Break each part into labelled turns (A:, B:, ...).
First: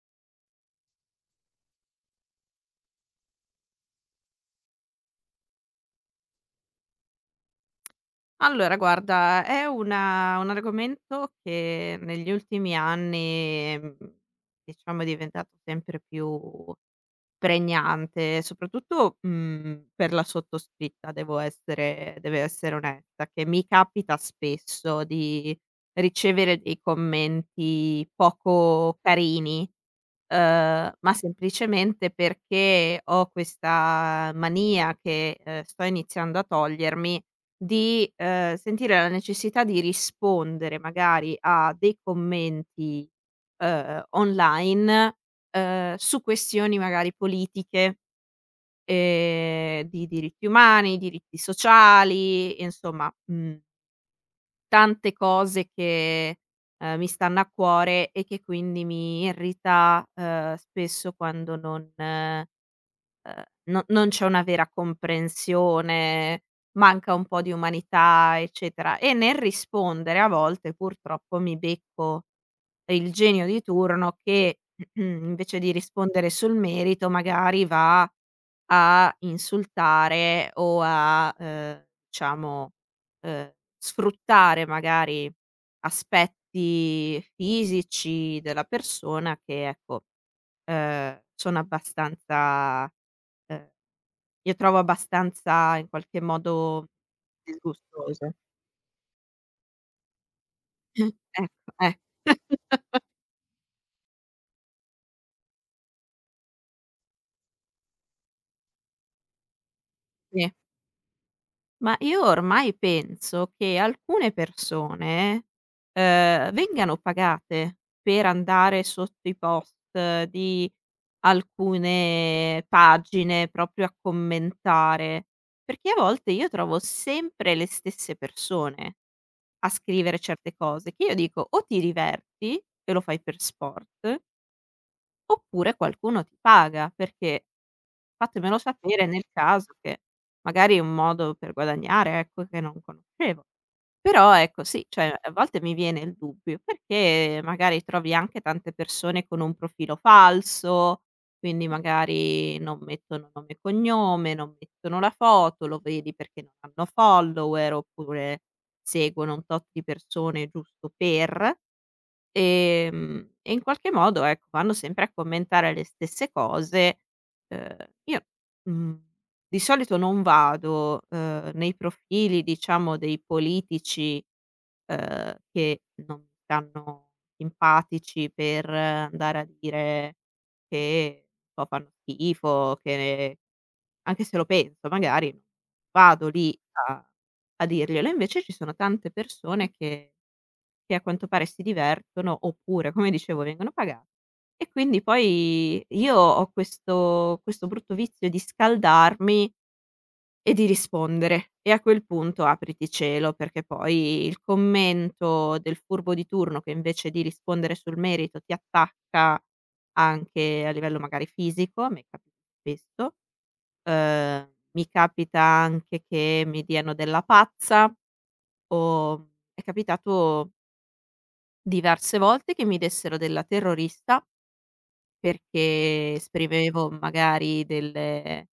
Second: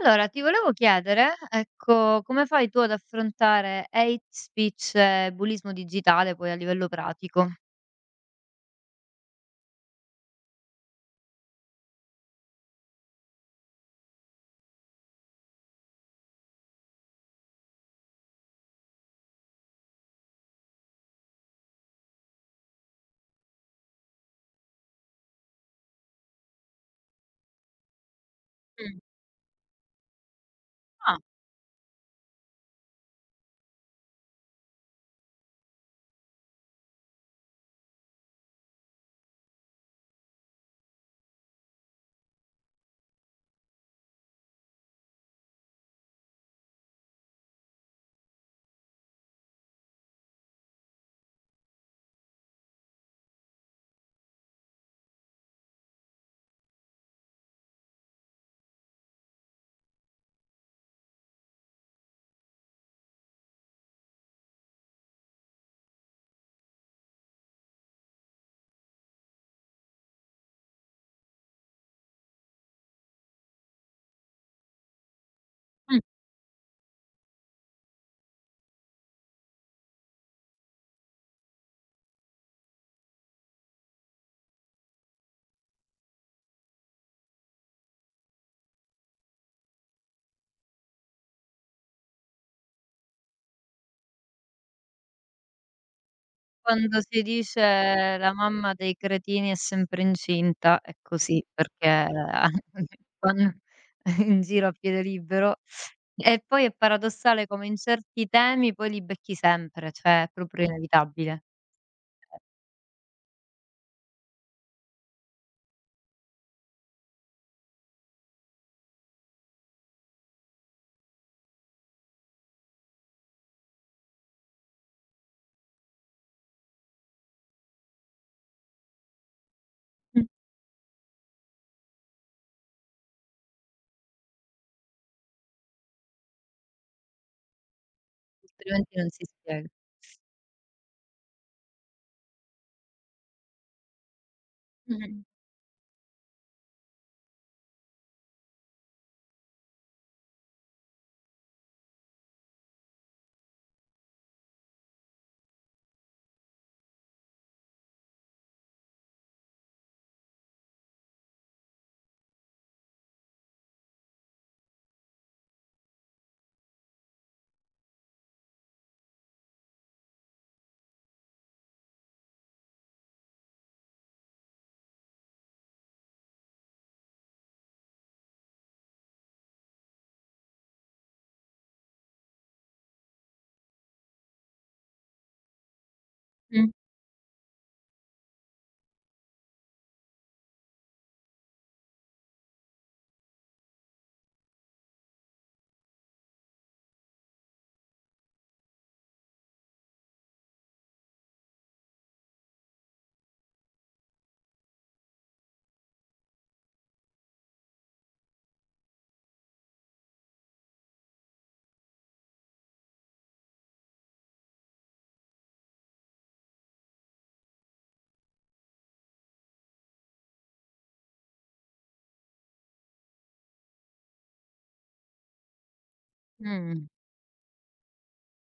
A: Allora, ti volevo chiedere, ecco, come fai tu ad affrontare hate speech e bullismo digitale poi a livello pratico?
B: Allora guarda, è una un argomento che negli ultimi anni, diciamo è diventato sempre più pregnante, soprattutto, per la sottoscritta devo essere deve essere onesta, che mi capita spesso di ricevere dei commenti poco
A: Mh.
B: carini, ma
A: Ah,
B: semplicemente perché ho questa mania che, sto iniziando a togliermi, di, sentire la necessità di rispondere magari a dei commenti, online, su questioni magari politiche, di diritti umani, diritti sociali, insomma, mhmm tante cose che, mi stanno a cuore e che quindi mi irrita, spesso quando non c'è una vera comprensione, manca un po' di umanità, eccetera. E nel rispondere a volte purtroppo mi becco il genio di turno che invece di
A: mh.
B: rispondere sul merito magari va a insultare o a, diciamo, ehm, sfruttare magari aspetti fisici della persona che ecco, sono abbastanza ehm, io trovo abbastanza in qualche modo
A: Quando si dice: "La
B: disgustoso.
A: mamma dei cretini è sempre incinta", è così
B: Ecco, eh.
A: perché vanno in giro a piede libero. E poi è paradossale come in certi temi poi li becchi sempre, cioè è
B: Sì.
A: proprio inevitabile.
B: Ma io ormai penso che alcune persone, vengano pagate per andare sotto i post di alcune pagine proprio a commentare, perché a volte io trovo sempre le stesse persone a scrivere
A: Mh.
B: certe cose che io dico: o ti diverti e lo fai per sport. Oppure qualcuno ti paga, perché fatemelo
A: Altrimenti
B: sapere
A: non si
B: nel
A: spiega.
B: caso che magari è un modo per guadagnare, ecco, che non conoscevo. Però ecco sì, cioè
A: Mh-mh.
B: a volte mi viene il dubbio, perché magari trovi anche tante persone con un profilo falso, quindi magari non mettono nome e cognome, non mettono la foto, lo vedi perché non hanno follower, oppure seguono un tot di persone giusto per. E in qualche modo, ecco, vanno sempre a commentare le stesse cose. Uhm, io, mhmm, di solito non vado, nei profili diciamo dei politici, che non mi stanno simpatici per andare a dire che so fanno schifo, che anche se lo penso magari, vado lì
A: Mh.
B: a a dirglielo. Invece ci sono tante persone che a quanto pare si divertono, oppure come dicevo vengono paga e quindi poi io ho questo brutto vizio di scaldarmi e di rispondere e a quel punto apriti cielo, perché poi il commento del furbo di turno che invece di rispondere sul merito ti attacca anche a livello magari fisico, a me capita spesso, mi capita anche che mi diano della pazza o è capitato diverse volte che mi dessero della terrorista perché
A: Mh.
B: esprimevo magari delle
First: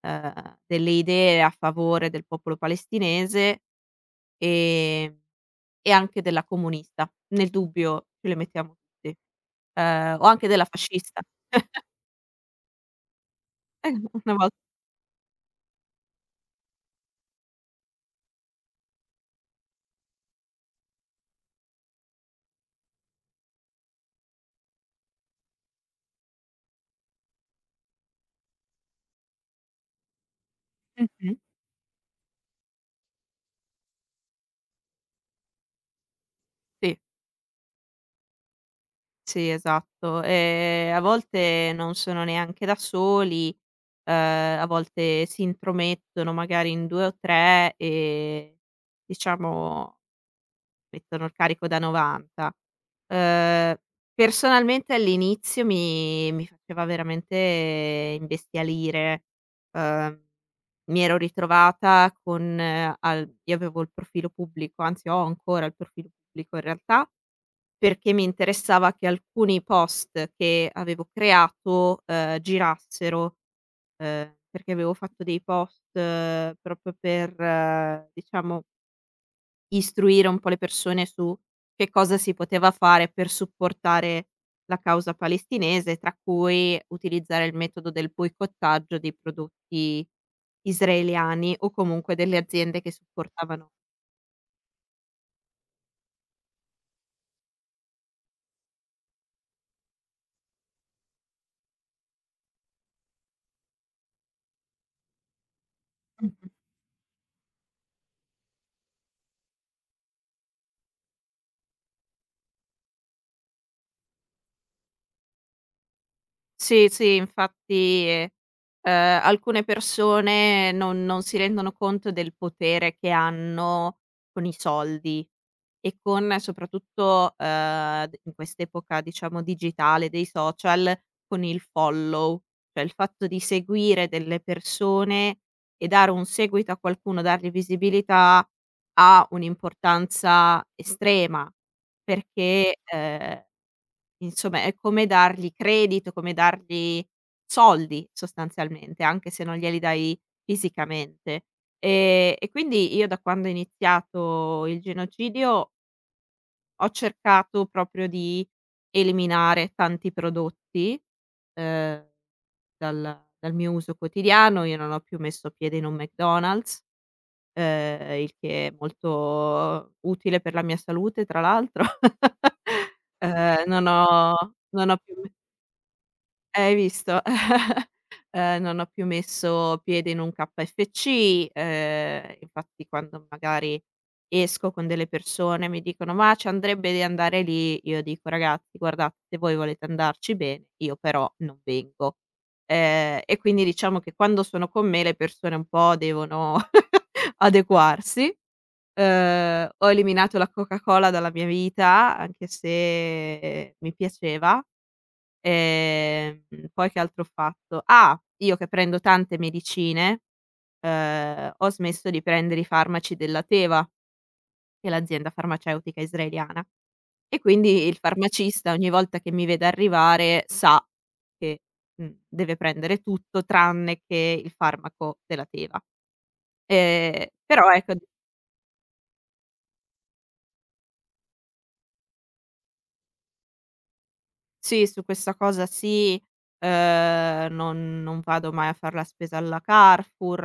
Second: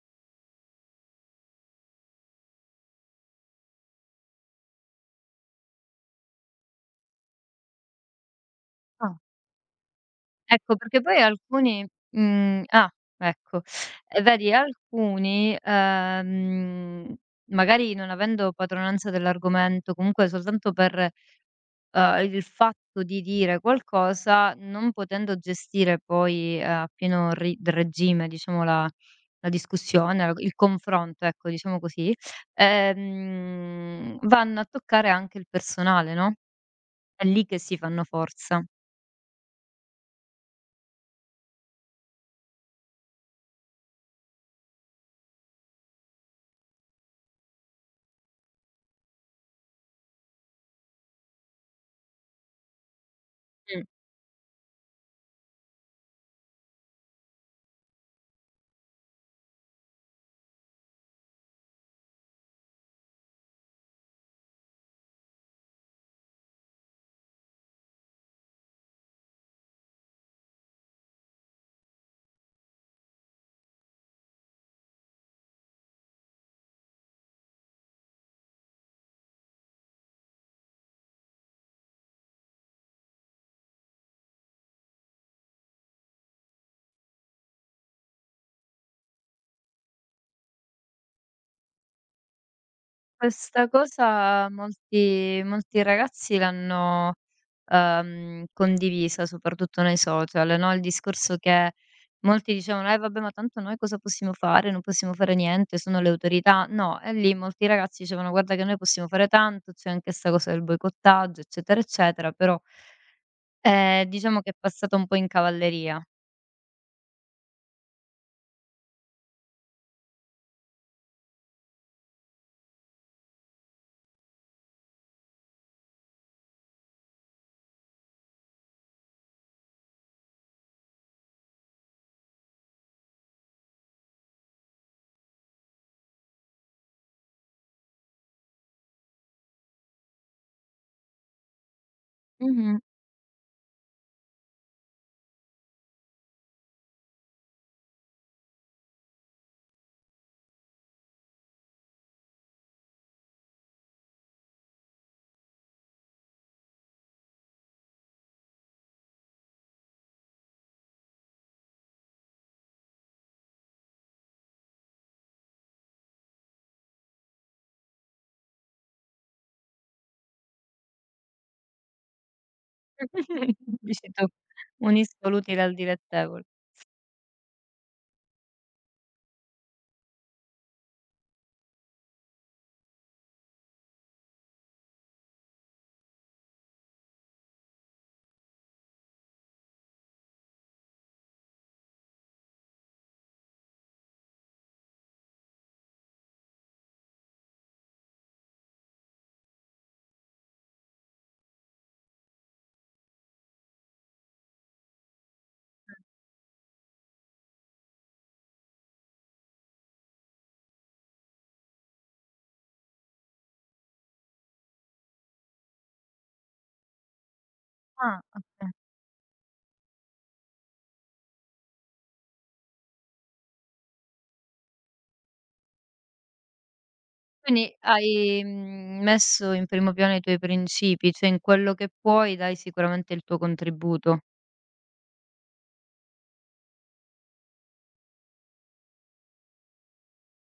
B: ehm, delle idee a favore del popolo palestinese, ehm, e anche della comunista. Nel dubbio ce le mettiamo tutti.
A: Ah.
B: O anche della
A: Ecco, perché poi
B: fascista.
A: alcuni mhmm, ah, ecco.
B: Eh,
A: E
B: una vol
A: vedi alcuni, magari non avendo padronanza dell'argomento, comunque soltanto per, il fatto di dire qualcosa, non potendo gestire poi, a pieno ri regime, diciamo, la discussione, il confronto,
B: mh-mh,
A: ecco, diciamo così, vanno a toccare anche il personale, no,
B: sì.
A: è lì che si fanno forza.
B: Sì, esatto. A volte non sono neanche da soli, a volte si intromettono magari in 2 o 3 e diciamo mettono il carico da 90. Uhm,
A: Mh.
B: personalmente all'inizio mi faceva veramente imbestialire. Uhm, Mi ero ritrovata con al io avevo il profilo pubblico, anzi ho ancora il profilo pubblico in realtà perché mi interessava che alcuni post che avevo creato, girassero, perché avevo fatto dei post proprio per, diciamo, istruire un po' le persone su che cosa si poteva fare per supportare la causa palestinese, tra cui utilizzare il metodo del boicottaggio dei prodotti israeliani o comunque delle aziende che
A: Questa
B: supportavano.
A: cosa molti ragazzi l'hanno, condivisa soprattutto nei social, no, il discorso che molti dicevano: "Eh vabbè, ma tanto noi cosa possiamo fare? Non possiamo fare niente, sono le autorità". No, e lì molti ragazzi dicevano: "Guarda che noi possiamo fare tanto, c'è anche 'sta cosa del boicottaggio, eccetera, eccetera", però, diciamo che è passata un po' in cavalleria.
B: Sì, sì, infatti, alcune persone non si rendono conto del potere che hanno con i soldi e con soprattutto, d in quest'epoca diciamo digitale dei social, con il follow, cioè il fatto di seguire delle persone e dare un seguito a qualcuno, dargli visibilità ha un'importanza estrema perché,
A: Mh-mh.
B: insomma è come dargli credito, come dargli soldi sostanzialmente, anche se non glieli dai fisicamente. E quindi io da quando è iniziato il genocidio ho cercato proprio di eliminare tanti prodotti, ehm, dal mio uso quotidiano. Io non ho più messo piede in un McDonald's, il che è molto utile per la mia salute tra l'altro. Ehm, non
A: Dici tu,
B: ho non ho più
A: unisco l'utile al dilettevole.
B: hai visto? Non ho più messo piede in un KFC, infatti quando magari esco con delle persone mi dicono: "Ma ci andrebbe di andare lì", io dico: "Ragazzi guardate se voi volete andarci bene, io però non vengo". E quindi diciamo che quando sono con me le persone un po' devono adeguarsi. Ho eliminato la Coca-Cola dalla mia vita, anche se mi piaceva. Ehm, Poi che altro ho fatto? Ah, io che prendo tante medicine, ho smesso di prendere i farmaci della Teva, che è l'azienda farmaceutica israeliana, e quindi il
A: Ah, oka
B: farmacista ogni volta che mi vede arrivare sa che, deve prendere tutto tranne che il farmaco della Teva. Però
A: Quindi
B: ecco.
A: hai, messo in primo piano i tuoi principi, cioè in quello che puoi dai sicuramente il tuo contributo.
B: Sì, su questa cosa sì, non vado mai a far la spesa alla Carrefour,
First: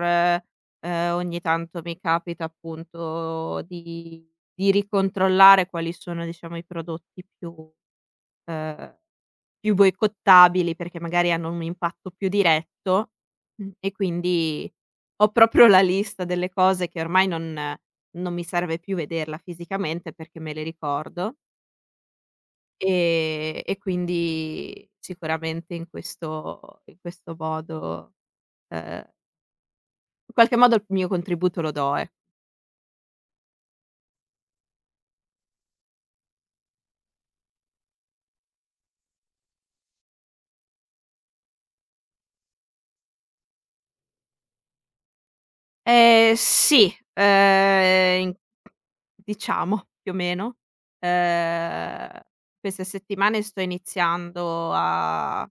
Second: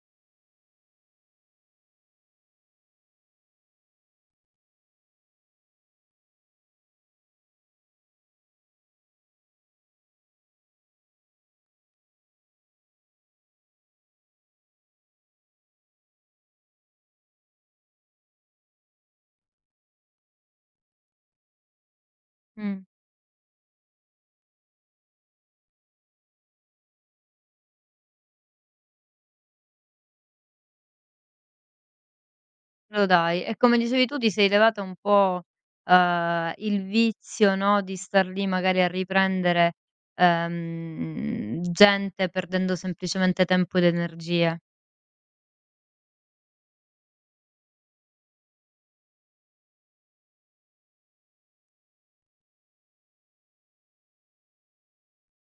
B: ogni tanto mi capita appunto di ricontrollare quali sono diciamo i prodotti ehm, più boicottabili perché magari hanno un impatto più diretto, e quindi ho proprio la lista delle cose che ormai non mi serve più vederla fisicamente perché me le ricordo.
A: Mh,
B: E quindi sicuramente in questo modo, ehm, in qualche modo il mio contributo lo do, ecco.
A: lo dai. E come dicevi tu ti sei levata un po', il vizio, no, di star lì magari a riprendere, gente perdendo semplicemente tempo ed energie.
B: Sì, in diciamo più o meno. Ehm, Queste settimane sto iniziando a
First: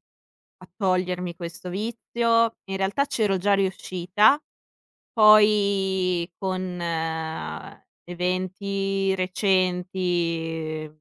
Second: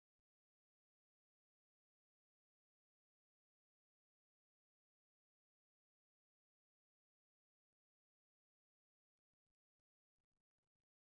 B: a togliermi questo vizio. In realtà c'ero già riuscita, poi con eventi recenti.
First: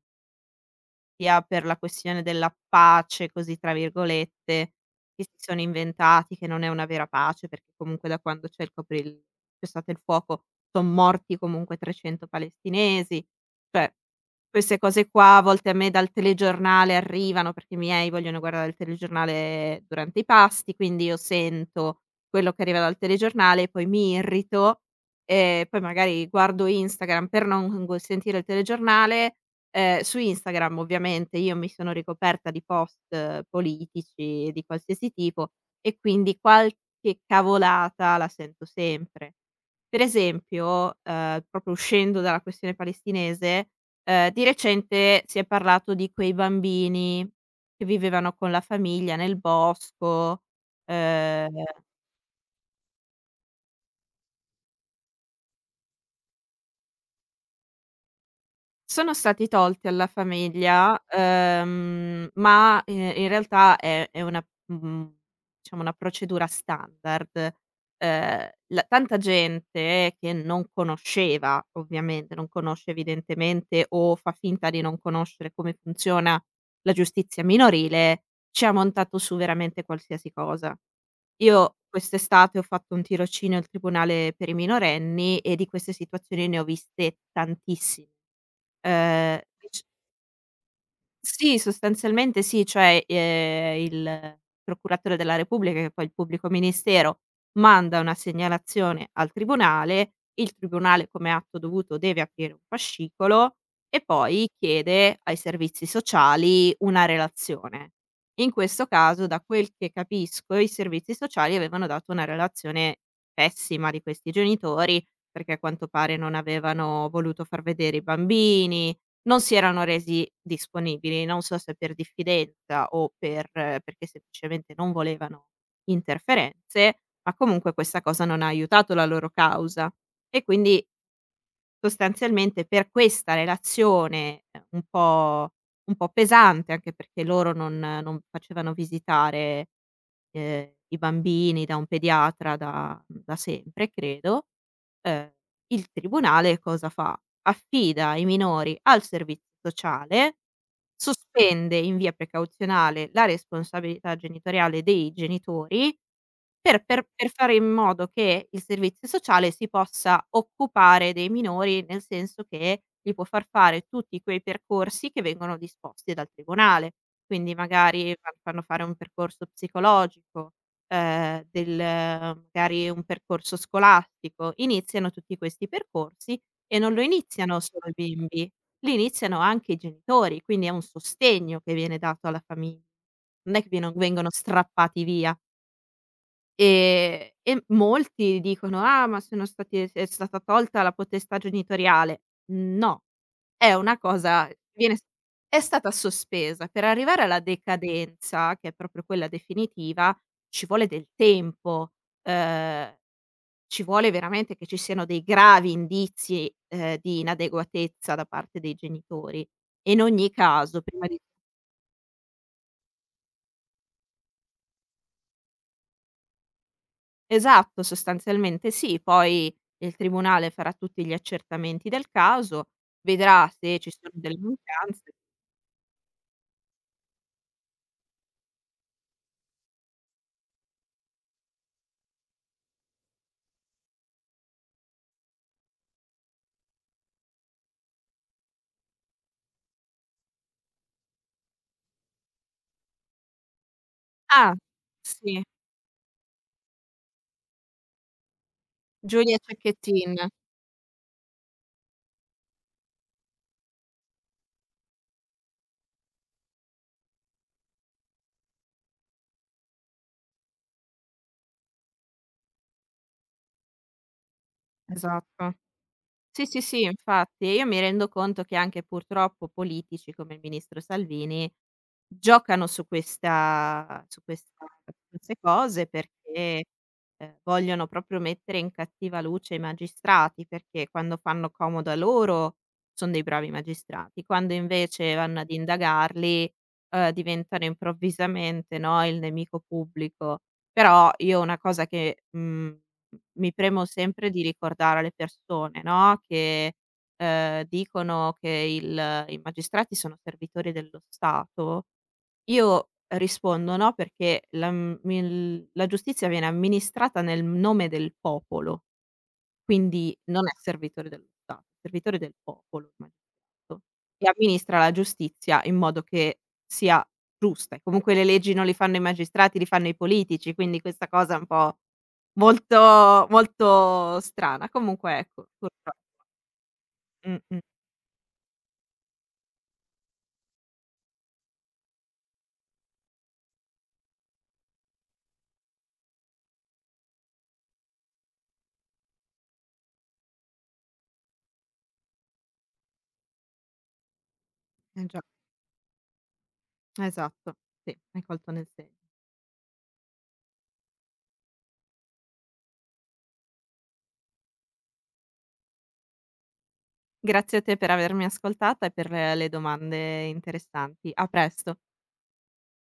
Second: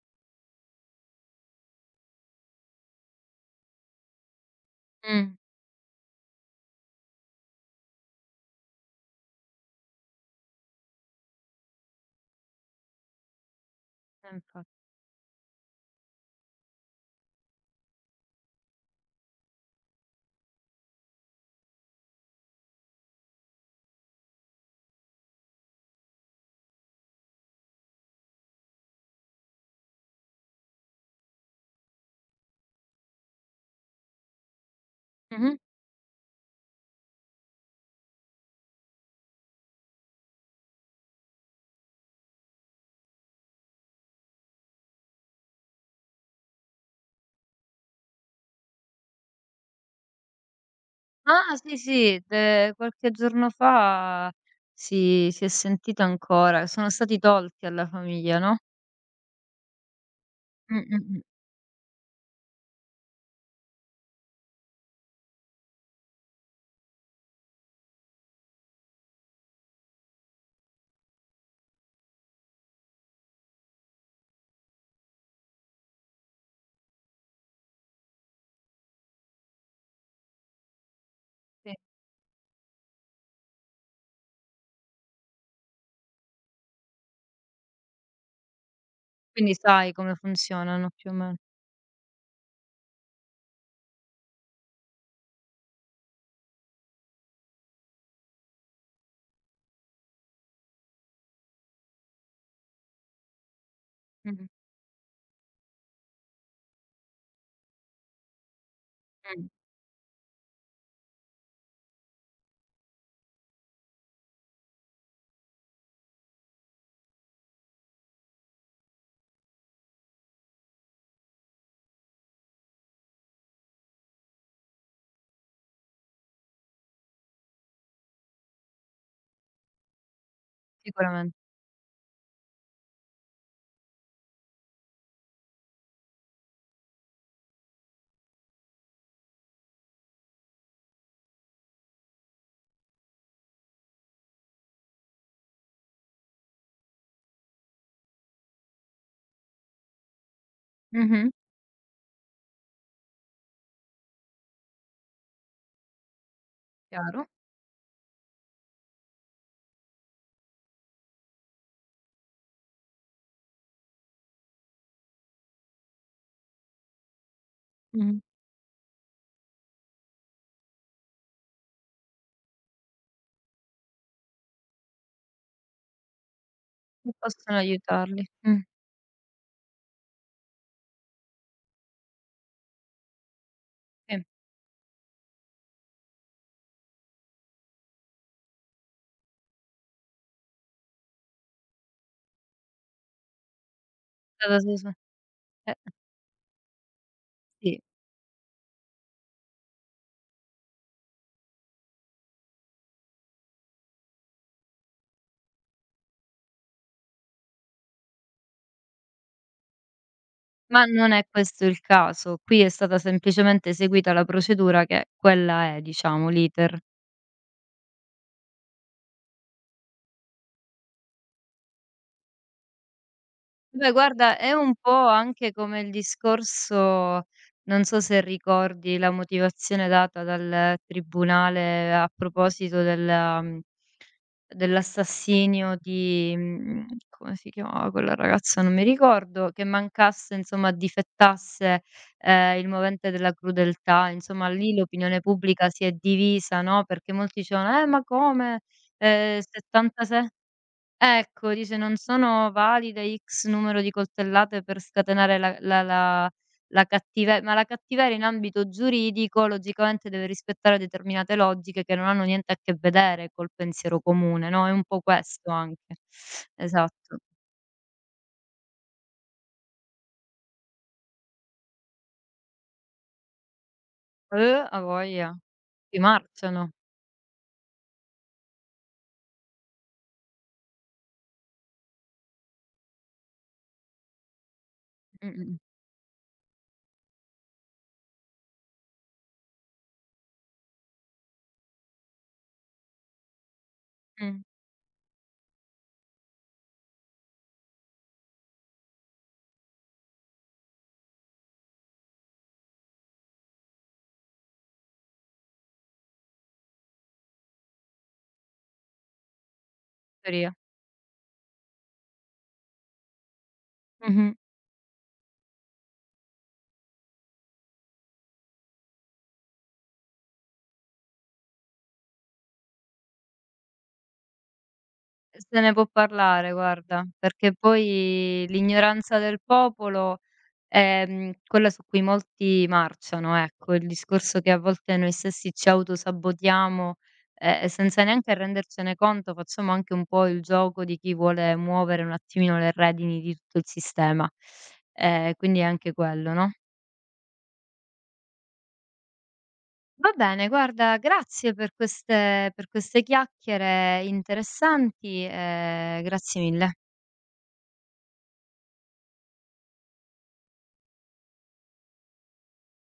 B: Sia per la questione della "pace", così tra virgolette, che
A: Mh,
B: si sono inventati, che non è una vera pace, perché comunque da quando c'è stato il fuoco, son morti comunque 300 palestinesi. Cioè,
A: infa
B: queste cose qua a volte a me dal telegiornale arrivano, perché i miei vogliono guardare il telegiornale durante i pasti, quindi io sento quello che arriva dal telegiornale, poi mi irrito, e poi magari guardo Instagram per non gu sentire il telegiornale. Su Instagram ovviamente io mi sono ricoperta di post politici di qualsiasi tipo
A: mh-mh.
B: e quindi qualche cavolata la sento sempre. Per esempio, proprio uscendo dalla questione palestinese, di recente si è parlato di quei bambini che vivevano con la famiglia nel bosco.
A: Ah
B: ehm
A: sì, sì, de qualche giorno fa si è sentito ancora, sono stati tolti alla famiglia, no?
B: Sono stati tolti alla
A: Mh, mh,
B: famiglia,
A: mh.
B: ma, in realtà è diciamo una procedura standard. La tanta gente che non conosceva ovviamente, non conosce evidentemente o fa finta di non conoscere come funziona la giustizia minorile, ci ha montato su veramente qualsiasi cosa.
A: Sì,
B: Io quest'estate ho fatto un tirocinio al tribunale per i minorenni e di queste situazioni ne ho viste tantissime.
A: quindi
B: Dic
A: sai come funzionano più o meno.
B: sì, sostanzialmente sì, cioè, il procuratore della Repubblica, che poi è il pubblico ministero, manda una segnalazione al tribunale, il tribunale come atto dovuto deve aprire un fascicolo e
A: Mh-mh.
B: poi chiede ai servizi sociali una relazione. In questo caso, da
A: Mh.
B: quel che capisco, i servizi sociali avevano dato una relazione pessima di questi genitori, perché a quanto pare non avevano voluto far vedere i bambini, non si erano resi disponibili, non so se per diffidenza o perché semplicemente non volevano interferenze, ma comunque questa cosa non ha aiutato la loro causa. E quindi
A: Sicuramen
B: sostanzialmente per questa relazione, un po' pesante, anche perché loro non facevano visitare i bambini da un pediatra da sempre credo, ehm, il tribunale cosa fa? Affida i minori al servizio sociale,
A: Mh-mh.
B: sospende in via precauzionale la responsabilità genitoriale dei genitori per per
A: Chiaro.
B: per fare in modo che il servizio sociale si possa occupare dei minori, nel senso che gli può far fare tutti quei percorsi che vengono disposti dal tribunale. Quindi magari
A: Mh-mh.
B: fa fanno fare un percorso psicologico, del magari un percorso scolastico. Iniziano tutti questi percorsi e non lo
A: Che possono
B: iniziano solo i
A: aiutarli.
B: bimbi,
A: Mh.
B: li iniziano anche i genitori, quindi è un sostegno che viene dato alla famiglia. Non è che vieno
A: Sì,
B: vengono strappati via. E molti dicono: "Ah, ma sono stati è stata tolta la potestà genitoriale". No. È una cosa
A: Stata
B: viene s è
A: eh,
B: stata sospesa. Per arrivare alla
A: sì,
B: decadenza, che è proprio quella definitiva, ci vuole del tempo, ehm, ci vuole veramente che ci siano dei gravi indizi, di inadeguatezza da parte dei genitori. E in ogni caso
A: ma
B: prima
A: non
B: di
A: è questo il caso. Qui è stata semplicemente eseguita la procedura che quella è, diciamo, l'iter.
B: esatto, sostanzialmente sì, poi il tribunale farà tutti gli accertamenti del caso, vedrà se
A: Beh,
B: ci sono
A: guarda,
B: delle
A: è un po'
B: mancanze.
A: anche come il discorso non so se ricordi la motivazione data dal tribunale a proposito della dell'assassinio di come si chiamava quella ragazza, non mi ricordo, che mancasse insomma difettasse, il movente della crudeltà. Insomma
B: Ah,
A: lì l'opinione
B: sì,
A: pubblica si è divisa, no, perché molti dicevano: ma come,
B: Giulia Cecchettin,
A: 76". Ecco, dice: "Non sono valide X numero di coltellate per scatenare la cattive", ma la cattiveria in ambito giuridico logicamente deve rispettare determinate logiche che non hanno niente a che vedere col pensiero comune, no, è un po' questo
B: esatto.
A: anche.
B: Sì, sì, sì,
A: Esatto.
B: infatti. E io mi rendo conto che anche purtroppo politici come il ministro Salvini giocano su questa
A: A voglia,
B: queste cose
A: si
B: perché,
A: marciano.
B: vogliono proprio mettere in cattiva luce i magistrati, perché quando fanno comodo a loro son dei bravi magistrati, quando invece vanno ad
A: Mh-mh,
B: indagarli, diventano improvvisamente, no, il nemico pubblico. Però io una cosa che, mhmm m mi premo sempre
A: mh,
B: di ricordare alle persone, no, che, dicono che il i magistrati sono servitori dello Stato, io rispondo: "No, perché la giustizia viene amministrata nel nome del popolo, quindi non è
A: teoria.
B: servitore dello Stato, è servitore del popolo il magistrato, che
A: Mh-mh.
B: amministra la giustizia in modo che sia giusta e comunque le leggi non le fanno i magistrati, li fanno i politici, quindi questa cosa è un po' Molto molto strana. Comunque ecco,
A: Se ne può
B: purtro
A: parlare guarda, perché
B: mh-mh,
A: poi l'ignoranza del popolo, ehm, quella su cui molti marciano, ecco, il discorso che a volte noi stessi ci autosabotiamo, senza neanche rendercene conto, facciamo anche un po' il gioco di chi vuole muovere un attimino le redini di tutto il sistema.
B: eh già,
A: Quindi è anche quello, no?
B: esatto, sì, hai colto nel segno.
A: Va bene, guarda, grazie per queste chiacchiere interessanti, grazie mille.
B: Grazie a te per avermi ascoltata e per le domande interessanti. A presto.